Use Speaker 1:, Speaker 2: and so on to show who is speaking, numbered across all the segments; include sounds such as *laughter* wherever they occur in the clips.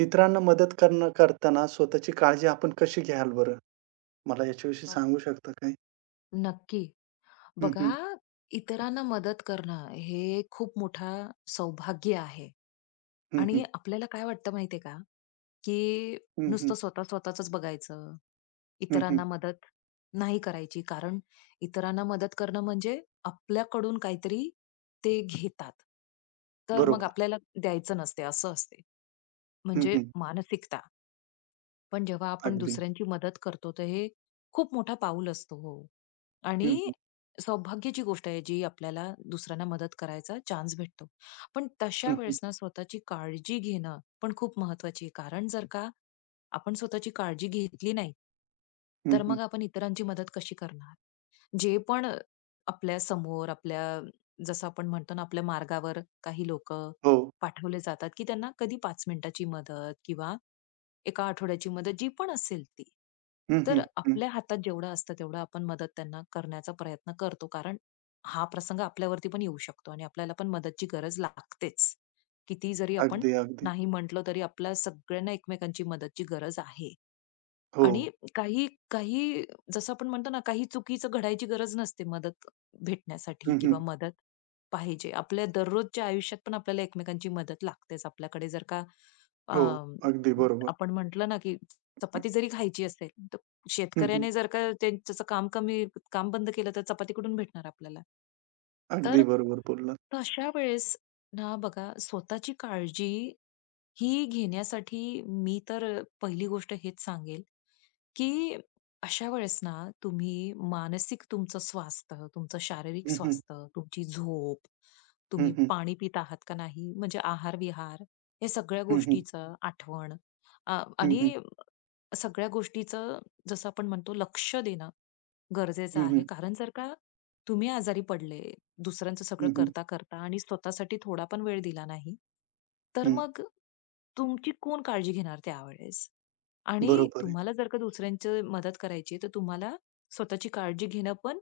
Speaker 1: इतरांना मदत करणं करताना स्वतःची काळजी आपण कशी घ्याल बरं? मला याच्याविषयी
Speaker 2: नक-
Speaker 1: सांगू शकता काय?
Speaker 2: नक्की.
Speaker 1: हं, हं.
Speaker 2: बघा, इतरांना मदत करणं हे खूप मोठा सौभाग्य आहे
Speaker 1: हं,
Speaker 2: आणि
Speaker 1: हं.
Speaker 2: आपल्याला काय वाटतं माहितीये का की
Speaker 1: हं, हं.
Speaker 2: नुसतं स्वतःच बघायचं,
Speaker 1: हं,
Speaker 2: इतरांना
Speaker 1: हं.
Speaker 2: मदत नाही करायची, कारण इतरांना मदत करणं म्हणजे आपल्याकडून काहीतरी ते घेतात, तर मग
Speaker 1: बरोबर.
Speaker 2: आपल्याला द्यायचं नसते असं असते,
Speaker 1: हं,
Speaker 2: म्हणजे
Speaker 1: हं.
Speaker 2: मानसिकता. पण जेव्हा आपण
Speaker 1: अगदी.
Speaker 2: दुसऱ्यांची मदत करतो, तर हे खूप मोठा पाऊल असतो. हो.
Speaker 1: हं,
Speaker 2: आणि
Speaker 1: हं.
Speaker 2: सौभाग्याची गोष्ट आहे, जी आपल्याला दुसऱ्यांना मदत करायचा चान्स भेटतो. पण तशा
Speaker 1: हं, हं.
Speaker 2: वेळेस ना, स्वतःची काळजी घेणं पण खूप महत्वाची आहे. कारण जर का आपण स्वतःची काळजी घेतली नाही,
Speaker 1: हं,
Speaker 2: तर
Speaker 1: हं.
Speaker 2: मग आपण इतरांची मदत कशी करणार? जे पण आपल्या समोर, आपल्या, जसं आपण म्हणतो ना, आपल्या मार्गावर काही लोकं
Speaker 1: हो.
Speaker 2: पाठवले जातात, की त्यांना कधी 5 मिनिटाची मदत किंवा एका आठवड्याची मदत जी पण असेल ती.
Speaker 1: हं,
Speaker 2: तर
Speaker 1: हं. हं.
Speaker 2: आपल्या हातात जेवढं असतं तेवढं आपण मदत त्यांना करण्याचा प्रयत्न करतो. कारण हा प्रसंग आपल्यावरती पण येऊ शकतो आणि आपल्याला पण मदतची गरज लागतेच. किती जरी आपण
Speaker 1: अगदी, अगदी.
Speaker 2: नाही म्हटलं तरी आपल्या सगळ्यांना एकमेकांची मदतची गरज आहे.
Speaker 1: हो.
Speaker 2: आणि काही काही जसं आपण म्हणतो ना, काही चुकीचं घडायची गरज नसते मदत भेटण्यासाठी
Speaker 1: हं, हं.
Speaker 2: किंवा मदत पाहिजे. आपल्या दररोजच्या आयुष्यात पण आपल्याला एकमेकांची मदत लागतेच. आपल्याकडे जर का अ,
Speaker 1: हो. अगदी बरोबर.
Speaker 2: आपण म्हटलं ना, की
Speaker 1: हं,
Speaker 2: चपाती जरी खायची असेल, तर
Speaker 1: हं,
Speaker 2: शेतकऱ्याने जर का ते त्याचं काम कमी काम बंद केलं, तर चपाती कुठून भेटणार आपल्याला?
Speaker 1: अगदी
Speaker 2: तर
Speaker 1: बरोबर बोललात.
Speaker 2: तशा वेळेस ना बघा, स्वतःची काळजी ही घेण्यासाठी मी तर पहिली गोष्ट हेच सांगेल, की अशा वेळेस ना तुम्ही मानसिक तुमचं स्वास्थ्य, तुमचं शारीरिक
Speaker 1: हं.
Speaker 2: स्वास्थ्य, तुमची झोप,
Speaker 1: हं,
Speaker 2: तुम्ही
Speaker 1: हं.
Speaker 2: पाणी पीत आहात का नाही, म्हणजे आहार-विहार या सगळ्या
Speaker 1: हं, हं.
Speaker 2: गोष्टीचं आठवण
Speaker 1: हं, हं.
Speaker 2: आणि सगळ्या गोष्टीचं जसं आपण म्हणतो लक्ष देणं गरजेचं
Speaker 1: हं,
Speaker 2: आहे.
Speaker 1: हं.
Speaker 2: कारण जर का तुम्ही आजारी पडले, दुसऱ्यांचं सगळं
Speaker 1: हं, हं.
Speaker 2: करता, करता आणि स्वतःसाठी थोडा पण वेळ दिला नाही, तर
Speaker 1: हं.
Speaker 2: मग तुमची कोण काळजी घेणार त्यावेळेस? आणि
Speaker 1: बरोबर आहे.
Speaker 2: तुम्हाला जर का दुसऱ्यांची मदत करायची तर तुम्हाला स्वतःची काळजी घेणं पण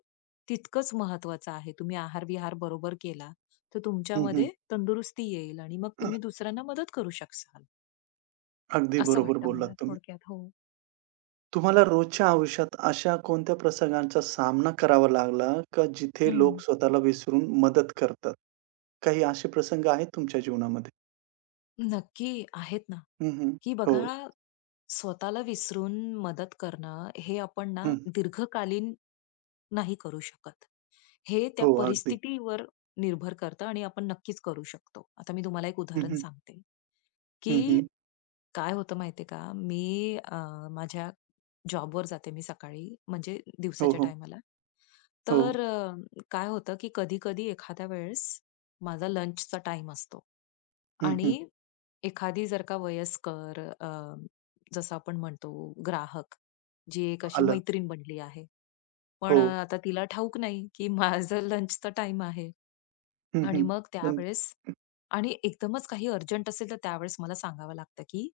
Speaker 2: तितकंच महत्वाचं आहे. तुम्ही आहार-विहार बरोबर केला, तर
Speaker 1: हं, हं.
Speaker 2: तुमच्यामध्ये तंदुरुस्ती येईल आणि मग तुम्ही दुसऱ्यांना मदत करू शकाल.
Speaker 1: अगदी
Speaker 2: असं
Speaker 1: बरोबर
Speaker 2: वाटतं
Speaker 1: बोललात
Speaker 2: मला
Speaker 1: तुम्ही.
Speaker 2: थोडक्यात. हो.
Speaker 1: तुम्हाला रोजच्या आयुष्यात अशा कोणत्या प्रसंगांचा सामना करावा लागला का जिथे लोक
Speaker 2: हं.
Speaker 1: स्वतःला विसरून मदत करतात? काही असे प्रसंग आहेत तुमच्या जीवनामध्ये?
Speaker 2: नक्की आहेत ना,
Speaker 1: हं, हं.
Speaker 2: की
Speaker 1: हो.
Speaker 2: बघा स्वतःला विसरून मदत करणं हे आपण ना
Speaker 1: हं.
Speaker 2: दीर्घकालीन नाही करू शकत. हे त्या
Speaker 1: हो, अगदी.
Speaker 2: परिस्थितीवर निर्भर करतं आणि आपण नक्कीच करू शकतो. आता मी तुम्हाला एक
Speaker 1: हं,
Speaker 2: उदाहरण
Speaker 1: हं.
Speaker 2: सांगते.
Speaker 1: हं,
Speaker 2: की
Speaker 1: हं.
Speaker 2: काय होतं माहितीये का, मी माझ्या जॉबवर जाते मी सकाळी, म्हणजे
Speaker 1: हो,
Speaker 2: दिवसाच्या
Speaker 1: हो.
Speaker 2: टायमाला.
Speaker 1: हो.
Speaker 2: तर काय होतं की कधी-कधी एखाद्या वेळेस माझा लंचचा टाइम असतो
Speaker 1: हं,
Speaker 2: आणि
Speaker 1: हं.
Speaker 2: एखादी जर का वयस्कर जसं आपण म्हणतो ग्राहक, जी एक अशी
Speaker 1: आलं.
Speaker 2: मैत्रीण बनली आहे. पण
Speaker 1: हो.
Speaker 2: आता तिला ठाऊक नाही की माझा लंचचा टाईम आहे.
Speaker 1: हं,
Speaker 2: आणि
Speaker 1: हं.
Speaker 2: मग
Speaker 1: पण
Speaker 2: त्यावेळेस आणि एकदमच काही अर्जंट असेल तर त्यावेळेस मला सांगावं लागतं, की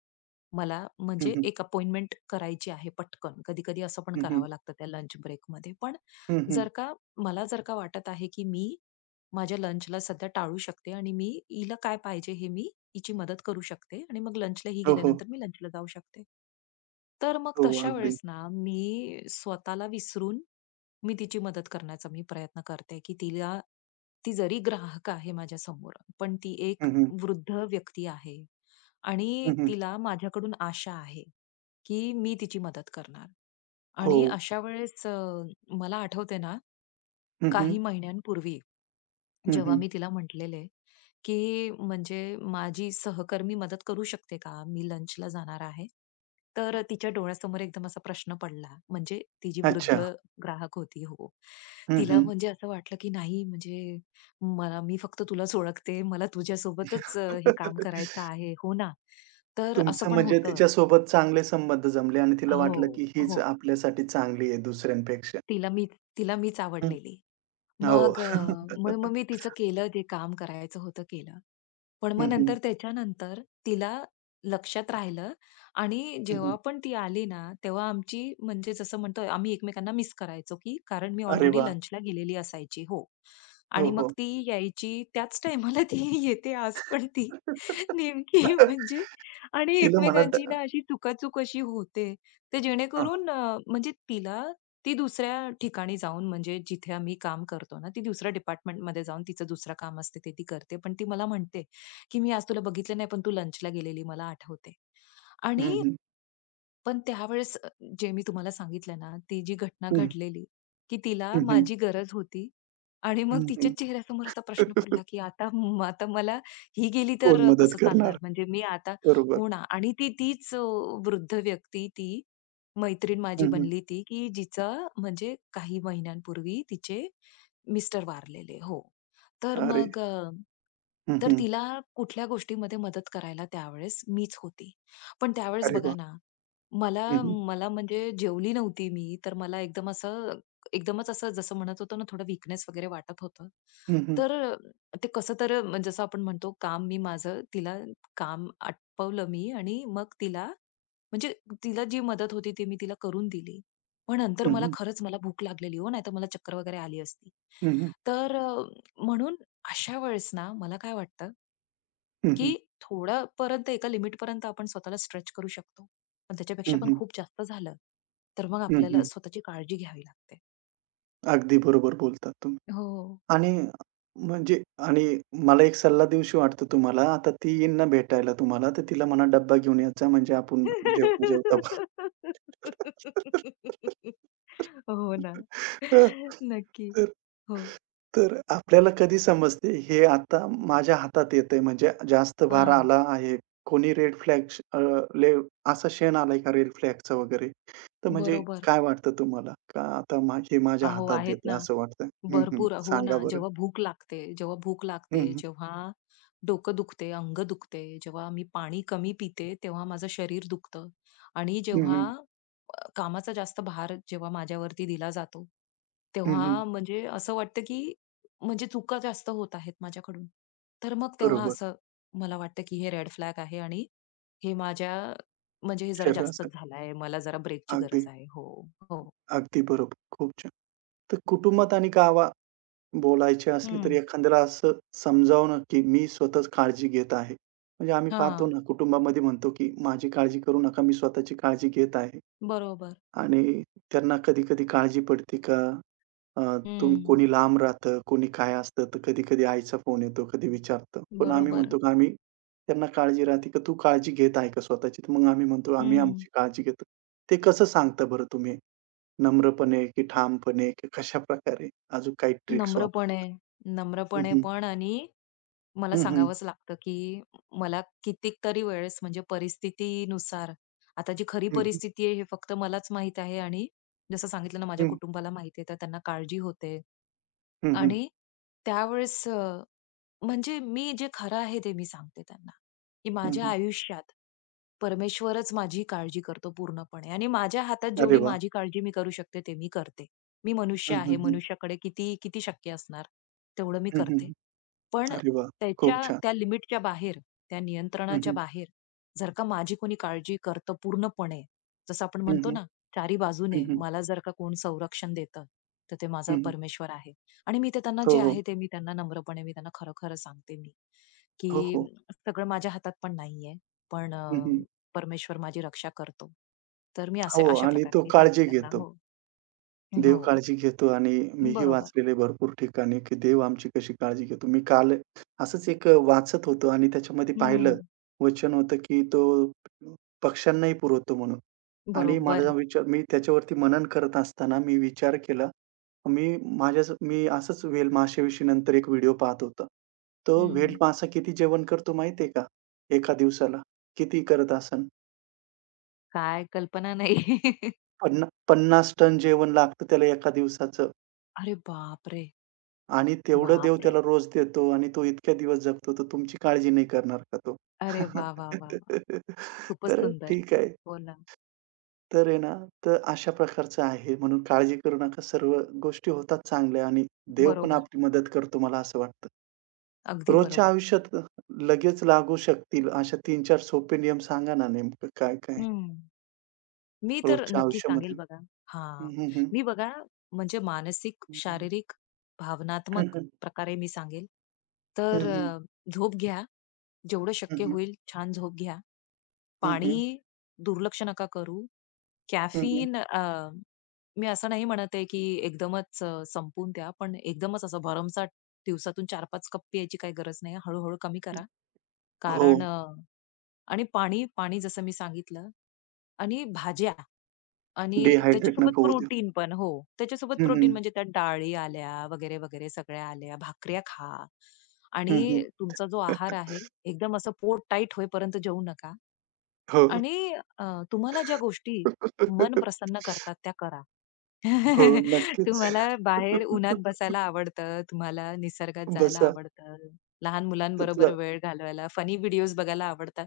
Speaker 2: मला
Speaker 1: हं,
Speaker 2: म्हणजे
Speaker 1: हं.
Speaker 2: एक अपॉइंटमेंट करायची आहे पटकन. कधी-कधी असं पण
Speaker 1: हं, हं.
Speaker 2: करावं लागतं त्या लंच ब्रेकमध्ये. पण
Speaker 1: हं, हं.
Speaker 2: जर का मला जर का वाटत आहे, की मी माझ्या लंचला सध्या टाळू शकते आणि मी हिला काय पाहिजे हे मी हिची मदत करू शकते आणि मग लंचला ही
Speaker 1: हो, हो.
Speaker 2: गेल्यानंतर मी लंचला जाऊ शकते. तर मग
Speaker 1: हो,
Speaker 2: तशा
Speaker 1: अगदी.
Speaker 2: वेळेस ना, मी स्वतःला विसरून मी तिची मदत करण्याचा मी प्रयत्न करते, की तिला ती जरी ग्राहक आहे माझ्यासमोर, पण ती एक
Speaker 1: हं, हं.
Speaker 2: वृद्ध व्यक्ती आहे आणि
Speaker 1: हं, हं.
Speaker 2: तिला माझ्याकडून आशा आहे, की मी तिची मदत करणार.
Speaker 1: हो.
Speaker 2: आणि अशा वेळेस मला आठवते ना,
Speaker 1: हं, हं.
Speaker 2: काही महिन्यांपूर्वी
Speaker 1: हं,
Speaker 2: जेव्हा
Speaker 1: हं.
Speaker 2: मी तिला म्हटलेले, की म्हणजे माझी सहकर्मी मदत करू शकते का? मी लंचला जाणार आहे. तर तिच्या डोळ्यासमोर एकदम असा प्रश्न पडला. म्हणजे ती जी वृद्ध
Speaker 1: अच्छा.
Speaker 2: ग्राहक होती हो.
Speaker 1: हं,
Speaker 2: तिला
Speaker 1: हं.
Speaker 2: म्हणजे असं वाटलं, की नाही म्हणजे मला मी फक्त तुलाच ओळखते. मला तुझ्यासोबतच हे काम
Speaker 1: *laughs*
Speaker 2: करायचं आहे. हो ना? तर असं
Speaker 1: तुमचं
Speaker 2: पण
Speaker 1: म्हणजे
Speaker 2: होतं.
Speaker 1: तिच्यासोबत चांगले संबंध जमले आणि तिला वाटलं,
Speaker 2: हो,
Speaker 1: की हीच
Speaker 2: हो.
Speaker 1: आपल्यासाठी चांगली आहे दुसऱ्यांपेक्षा.
Speaker 2: तिला मी तिला मीच
Speaker 1: हं,
Speaker 2: आवडलेली.
Speaker 1: हो.
Speaker 2: मग मग मग मी तिचं केलं ते काम करायचं होतं केलं. पण मग
Speaker 1: हं, हं.
Speaker 2: नंतर त्याच्यानंतर तिला लक्षात राहिलं आणि
Speaker 1: हं,
Speaker 2: जेव्हा
Speaker 1: हं.
Speaker 2: पण ती आली ना, तेव्हा आमची म्हणजे जसं म्हणतो आम्ही एकमेकांना मिस करायचो, की कारण मी
Speaker 1: अरे
Speaker 2: ऑलरेडी
Speaker 1: वाह!
Speaker 2: लंचला गेलेली असायची. हो.
Speaker 1: हो,
Speaker 2: आणि मग
Speaker 1: हो.
Speaker 2: ती यायची त्याच टाईमाला ती *laughs* येते आज पण ती *laughs* नेमकी म्हणजे आणि
Speaker 1: तिला मला ट
Speaker 2: एकमेकांची ना अशी चुकाचूक अशी होते. तर
Speaker 1: हां, हां.
Speaker 2: जेणेकरून म्हणजे तिला ती दुसऱ्या ठिकाणी जाऊन म्हणजे जिथे आम्ही काम करतो ना, ती दुसऱ्या डिपार्टमेंटमध्ये जाऊन तिचं दुसरं काम असते ते ती करते. पण ती मला म्हणते, की "मी आज तुला बघितलं नाही, पण तू लंचला गेलेली मला आठवते."
Speaker 1: हं,
Speaker 2: आणि
Speaker 1: हं.
Speaker 2: पण त्यावेळेस जे मी तुम्हाला सांगितलं ना, ती जी घटना
Speaker 1: हं,
Speaker 2: घडलेली, की तिला
Speaker 1: हं, हं.
Speaker 2: माझी गरज होती आणि मग
Speaker 1: हं,
Speaker 2: तिच्या
Speaker 1: हं.
Speaker 2: चेहऱ्यासमोर असा प्रश्न पडला, की आता म आता मला ही गेली तर
Speaker 1: कोण मदत
Speaker 2: कसं
Speaker 1: करणार?
Speaker 2: चालणार? म्हणजे मी आता
Speaker 1: बरोबर.
Speaker 2: हो ना. आणि ती तीच वृद्ध व्यक्ती ती मैत्रीण माझी
Speaker 1: हं, हं.
Speaker 2: बनली ती, की जिचा म्हणजे काही महिन्यांपूर्वी तिचे मिस्टर वारलेले. हो. तर
Speaker 1: अरे!
Speaker 2: मग
Speaker 1: हं,
Speaker 2: तर
Speaker 1: हं.
Speaker 2: तिला कुठल्या गोष्टीमध्ये मदत करायला त्यावेळेस मीच होती. पण त्यावेळेस
Speaker 1: अरे
Speaker 2: बघा
Speaker 1: वाह!
Speaker 2: ना मला
Speaker 1: हं, हं.
Speaker 2: मला म्हणजे जेवली नव्हती मी, तर मला एकदम असं एकदमच असं जसं म्हणत होतो ना, थोडं वीकनेस वगैरे वाटत होतं.
Speaker 1: हं, हं.
Speaker 2: तर ते कसं तर म्हणजे जसं आपण म्हणतो काम मी माझं तिला काम आटपवलं मी आणि मग तिला म्हणजे तिला जी मदत होती ती मी तिला करून दिली. पण नंतर
Speaker 1: हं,
Speaker 2: मला
Speaker 1: हं.
Speaker 2: खरंच मला भूक लागलेली हो, नाहीतर मला चक्कर वगैरे आली असती.
Speaker 1: हं, हं.
Speaker 2: तर म्हणून अशा वेळेस ना मला काय वाटतं
Speaker 1: हं,
Speaker 2: की
Speaker 1: हं.
Speaker 2: थोडंपर्यंत एका लिमिटपर्यंत आपण स्वतःला स्ट्रेच करू शकतो. पण त्याच्यापेक्षा
Speaker 1: हं,
Speaker 2: पण
Speaker 1: हं.
Speaker 2: खूप जास्त झालं, तर मग
Speaker 1: हं,
Speaker 2: आपल्याला
Speaker 1: हं.
Speaker 2: स्वतःची काळजी घ्यावी लागते.
Speaker 1: अगदी बरोबर बोलतात तुम्ही.
Speaker 2: हो.
Speaker 1: आणि म्हणजे आणि मला एक सल्ला देऊशी वाटतो तुम्हाला. आता ती येईन ना भेटायला तुम्हाला, तर तिला म्हणा डब्बा घेऊन येत जा म्हणजे आपण जेवता-जेवता
Speaker 2: *laughs* हो ना.
Speaker 1: हं.
Speaker 2: नक्की.
Speaker 1: तर
Speaker 2: हो.
Speaker 1: तर आपल्याला कधी समजते हे आता माझ्या हातात येतंय म्हणजे जास्त भार
Speaker 2: हां,
Speaker 1: आला आहे. कोणी रेड फ्लॅग ले असा क्षण आलाय का रेड फ्लॅगचा वगैरे? तर म्हणजे
Speaker 2: बरोबर.
Speaker 1: काय वाटतं तुम्हाला? का आता हे माझ्या
Speaker 2: अहो,
Speaker 1: हातात
Speaker 2: आहेत ना.
Speaker 1: येतंय असं वाटतंय? हं, हं.
Speaker 2: भरपूर हो ना.
Speaker 1: सांगा बरं?
Speaker 2: जेव्हा भूक लागते, जेव्हा भूक
Speaker 1: हं,
Speaker 2: लागते,
Speaker 1: हं.
Speaker 2: जेव्हा डोकं दुखते, अंग दुखते, जेव्हा मी पाणी कमी पिते, तेव्हा माझं शरीर दुखतं आणि
Speaker 1: हं,
Speaker 2: जेव्हा
Speaker 1: हं.
Speaker 2: कामाचा जास्त भार जेव्हा माझ्यावरती दिला जातो,
Speaker 1: हं,
Speaker 2: तेव्हा
Speaker 1: हं.
Speaker 2: म्हणजे असं वाटतं, की म्हणजे चुका जास्त होत आहेत माझ्याकडून. तर मग तेव्हा
Speaker 1: बरोबर.
Speaker 2: असं मला वाटतं, की हे रेड फ्लॅग आहे आणि हे माझ्या म्हणजे हे जरा जास्तच
Speaker 1: शरीरासाठी.
Speaker 2: झालं मला जरा ब्रेकची
Speaker 1: अगदी,
Speaker 2: गरज आहे. हो, हो.
Speaker 1: अगदी बरोबर. खूप छान. तर कुटुंबात आणि गावात बोलायचे असले तर
Speaker 2: हं.
Speaker 1: एखाद्याला असं समजावणं, की मी स्वतःच काळजी घेत आहे. म्हणजे आम्ही पाहतो
Speaker 2: हां.
Speaker 1: ना कुटुंबामध्ये म्हणतो, की माझी काळजी करू नका, मी स्वतःची काळजी घेत आहे.
Speaker 2: बरोबर.
Speaker 1: आणि त्यांना कधी-कधी काळजी पडते का अ,
Speaker 2: हं.
Speaker 1: कोणी लांब राहतं, कोणी काय असतं, तर कधी-कधी आईचा फोन येतो, कधी विचारतं. पण आम्ही
Speaker 2: बरोबर.
Speaker 1: म्हणतो की आम्ही त्यांना काळजी राहते की "तू काळजी घेत आहे का स्वतःची?" तर मग आम्ही म्हणतो, "आम्ही
Speaker 2: हं.
Speaker 1: आमची काळजी घेतो." ते कसं सांगता बरं तुम्ही? नम्रपणे की ठामपणे की कशाप्रकारे? अजून काही ट्रिक्स
Speaker 2: नम्रपणे,
Speaker 1: वापरता? हं,
Speaker 2: नम्रपणे
Speaker 1: हं.
Speaker 2: पण आणि मला
Speaker 1: हं, हं.
Speaker 2: सांगावंच लागतं, की मला कितीतरी वेळेस म्हणजे परिस्थितीनुसार आता जी खरी
Speaker 1: हं, हं.
Speaker 2: परिस्थिती आहे हे फक्त मलाच माहीत आहे आणि जसं सांगितलं ना माझ्या
Speaker 1: हं,
Speaker 2: कुटुंबाला माहिती आहे, तर त्यांना काळजी होते
Speaker 1: हं,
Speaker 2: आणि त्यावेळेस म्हणजे मी जे खरं आहे ते मी सांगते त्यांना, की माझ्या आयुष्यात परमेश्वरच माझी काळजी करतो पूर्णपणे आणि माझ्या हातात
Speaker 1: अरे
Speaker 2: जेवढी
Speaker 1: वाह!
Speaker 2: माझी काळजी मी करू शकते ते मी करते. मी मनुष्य
Speaker 1: हं,
Speaker 2: आहे.
Speaker 1: हं, हं.
Speaker 2: मनुष्याकडे किती किती शक्य असणार, तेवढं मी
Speaker 1: हं, हं,
Speaker 2: करते. पण
Speaker 1: अरे वाह! खूप
Speaker 2: त्याच्या
Speaker 1: छान.
Speaker 2: त्या लिमिटच्या बाहेर, त्या
Speaker 1: हं,
Speaker 2: नियंत्रणाच्या
Speaker 1: हं.
Speaker 2: बाहेर जर का माझी कोणी काळजी करतं पूर्णपणे, जसं आपण
Speaker 1: हं,
Speaker 2: म्हणतो
Speaker 1: हं.
Speaker 2: ना, चारी
Speaker 1: हं,
Speaker 2: बाजूने
Speaker 1: हं.
Speaker 2: मला जर का कोण संरक्षण देतं, तर ते माझा परमेश्वर आहे. आणि मी ते त्यांना
Speaker 1: हो,
Speaker 2: जे
Speaker 1: हो.
Speaker 2: आहे ते मी त्यांना नम्रपणे मी त्यांना खरं-खरं सांगते मी,
Speaker 1: हो,
Speaker 2: की
Speaker 1: हो.
Speaker 2: सगळं माझ्या हातात पण नाहीये. पण
Speaker 1: हं, हं.
Speaker 2: परमेश्वर माझी रक्षा करतो. तर मी असे
Speaker 1: हो
Speaker 2: अशा
Speaker 1: आणि
Speaker 2: प्रकारे
Speaker 1: तो
Speaker 2: मी सांगते
Speaker 1: काळजी
Speaker 2: त्यांना.
Speaker 1: घेतो.
Speaker 2: हो,
Speaker 1: देव
Speaker 2: हो.
Speaker 1: काळजी घेतो आणि मीही
Speaker 2: बरोबर.
Speaker 1: वाचलेलं आहे भरपूर ठिकाणी, की देव आमची कशी काळजी घेतो. मी काल असंच एक वाचत होतो आणि त्याच्यामध्ये
Speaker 2: हं.
Speaker 1: पाहिलं वचन होतं, की तो पक्ष्यांनाही पुरवतो म्हणून आणि माझा
Speaker 2: बरोबर.
Speaker 1: विचार मी त्याच्यावरती मनन करत असताना मी विचार केला. मी असंच व्हेल माशाविषयी नंतर एक व्हिडिओ पाहत होता. तो व्हेल
Speaker 2: हं.
Speaker 1: मासा किती जेवण करतो माहिती आहे का? एका दिवसाला? किती करत असेल?
Speaker 2: काय कल्पना नाही. *laughs*
Speaker 1: पन्ना 50 टन जेवण लागतं त्याला एका दिवसाचं
Speaker 2: अरे बापरे!
Speaker 1: आणि तेवढं देव त्याला
Speaker 2: बापरे!
Speaker 1: रोज देतो आणि तो इतक्या दिवस जगतो, तर तुमची काळजी नाही करणार का तो?
Speaker 2: अरे वाह, वाह, वाह, वाह!
Speaker 1: *laughs*
Speaker 2: खूपच
Speaker 1: तर
Speaker 2: सुंदर.
Speaker 1: ठीक आहे.
Speaker 2: हो ना.
Speaker 1: तर आहे ना, तर अशा प्रकारचं आहे. म्हणून काळजी करू नका. सर्व गोष्टी होतात चांगल्या आणि देव पण
Speaker 2: बरोबर.
Speaker 1: आपली मदत करतो मला असं वाटतं.
Speaker 2: अगदी
Speaker 1: रोजच्या
Speaker 2: बरोबर.
Speaker 1: आयुष्यात लगेच लागू शकतील अशा 3-4 सोपे नियम सांगा ना नेमकं काय-काय
Speaker 2: हं. मी तर
Speaker 1: रोजच्या
Speaker 2: नक्की सांगेल
Speaker 1: आयुष्यामध्ये?
Speaker 2: बघा. हां.
Speaker 1: हं, हं, हं.
Speaker 2: मी बघा म्हणजे मानसिक,
Speaker 1: हं,
Speaker 2: शारीरिक, भावनात्मक
Speaker 1: हं.
Speaker 2: प्रकारे मी सांगेल. तर
Speaker 1: हं, हं.
Speaker 2: झोप घ्या. जेवढं
Speaker 1: हं,
Speaker 2: शक्य
Speaker 1: हं.
Speaker 2: होईल छान झोप घ्या.
Speaker 1: हं,
Speaker 2: पाणी दुर्लक्ष नका करू. कॅफीन मी असं नाही म्हणत आहे, की एकदमच संपवून द्या. पण एकदमच असं भरमसाठ दिवसातून 4-5 कप प्यायची काही गरज नाही. हळू कमी करा.
Speaker 1: हो,
Speaker 2: कारण आणि पाणी, पाणी जसं मी सांगितलं आणि भाज्या आणि
Speaker 1: डिहायड्रेट
Speaker 2: त्याच्यासोबत
Speaker 1: नको होऊ देऊ.
Speaker 2: प्रोटीन पण. हो. त्याच्यासोबत
Speaker 1: हं, हं.
Speaker 2: प्रोटीन म्हणजे त्यात डाळी आल्या वगैरे, वगैरे सगळ्या आल्या. भाकऱ्या खा
Speaker 1: हं, हं.
Speaker 2: आणि तुमचा जो आहार आहे एकदम असं पोट टाईट होईपर्यंत जेवू नका
Speaker 1: हो.
Speaker 2: आणि अ, तुम्हाला ज्या गोष्टी मन प्रसन्न करतात त्या करा.
Speaker 1: हो,
Speaker 2: *laughs* तुम्हाला
Speaker 1: नक्कीच.
Speaker 2: बाहेर उन्हात बसायला आवडतं, तुम्हाला निसर्गात जायला
Speaker 1: बसा.
Speaker 2: आवडतं, लहान मुलांबरोबर
Speaker 1: त्यातलं
Speaker 2: वेळ घालवायला, फनी व्हिडिओज बघायला आवडतात.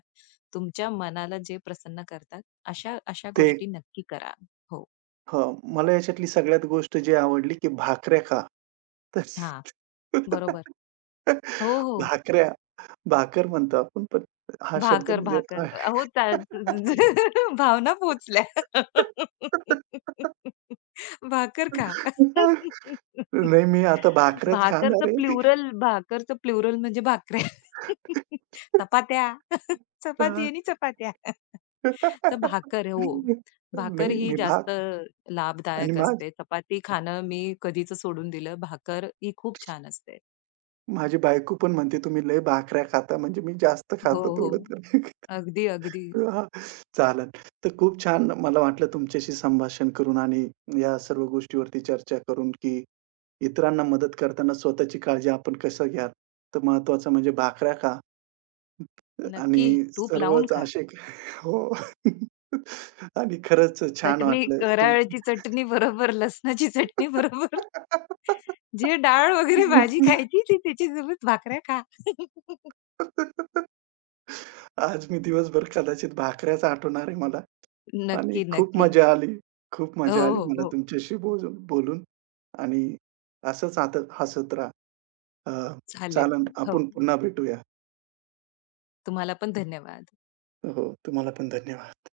Speaker 2: तुमच्या मनाला जे प्रसन्न करतात, अशा अशा
Speaker 1: ते
Speaker 2: गोष्टी नक्की करा. हो.
Speaker 1: हां, मला याच्यातली सगळ्यात गोष्ट जी आवडली, की भाकऱ्या खा. तर
Speaker 2: हां, बरोबर. हो, हो.
Speaker 1: भाकऱ्या, भाकर म्हणतो आपण, पण हा शब्द
Speaker 2: भाकर,
Speaker 1: म्हणजे
Speaker 2: भाकर. अहो त्या *laughs* भावना पोहोचल्या. *laughs* भाकर खा. *laughs*
Speaker 1: नाही, मी आता भाकरच खाणार
Speaker 2: भाकरचं
Speaker 1: आहे.
Speaker 2: प्लुरल भाकरचं प्लुरल म्हणजे भाकऱ्या. *laughs* चपात्या. *laughs* चपाती
Speaker 1: हां.
Speaker 2: आणि चपात्या. तर भाकर हो. भाकर
Speaker 1: नाही,
Speaker 2: ही
Speaker 1: मी भात
Speaker 2: जास्त
Speaker 1: आणि
Speaker 2: लाभदायक असते. चपाती खाणं मी कधीच सोडून दिलं. भाकर ही खूप छान असते.
Speaker 1: माझी बायको पण म्हणते, "तुम्ही लय भाकऱ्या खाता." म्हणजे मी जास्त
Speaker 2: हो,
Speaker 1: खातो
Speaker 2: हो.
Speaker 1: थोडं तर.
Speaker 2: अगदी, अगदी.
Speaker 1: *laughs* हां, चालेल. तर खूप छान मला वाटलं तुमच्याशी संभाषण करून आणि या सर्व गोष्टीवरती चर्चा करून, की इतरांना मदत करताना स्वतःची काळजी आपण कसं घ्याल. तर महत्त्वाचं म्हणजे भाकऱ्या खा आणि
Speaker 2: नक्की. तूप लावून
Speaker 1: सर्वच
Speaker 2: खा.
Speaker 1: असे *laughs* हो. *laughs* आणि खरंच छान
Speaker 2: चटणी,
Speaker 1: वाटलं तुम
Speaker 2: कराळची चटणी बरोबर, लसणाची चटणी बरोबर,
Speaker 1: *laughs*
Speaker 2: जे डाळ वगैरे भाजी खायची ती त्याच्यासोबत भाकऱ्या खा. *laughs*
Speaker 1: आज मी दिवसभर कदाचित भाकऱ्याच आठवणार आहे मला आणि
Speaker 2: नक्की,
Speaker 1: खूप
Speaker 2: नक्की.
Speaker 1: मजा आली. खूप
Speaker 2: हो,
Speaker 1: मजा आली
Speaker 2: हो,
Speaker 1: मला
Speaker 2: हो.
Speaker 1: तुमच्याशी बोलून बोलून आणि असंच आता हसत राहा. अ,
Speaker 2: चालेल.
Speaker 1: चालेल
Speaker 2: हो.
Speaker 1: आपण पुन्हा भेटूया.
Speaker 2: तुम्हाला पण धन्यवाद.
Speaker 1: हो, तुम्हाला पण धन्यवाद.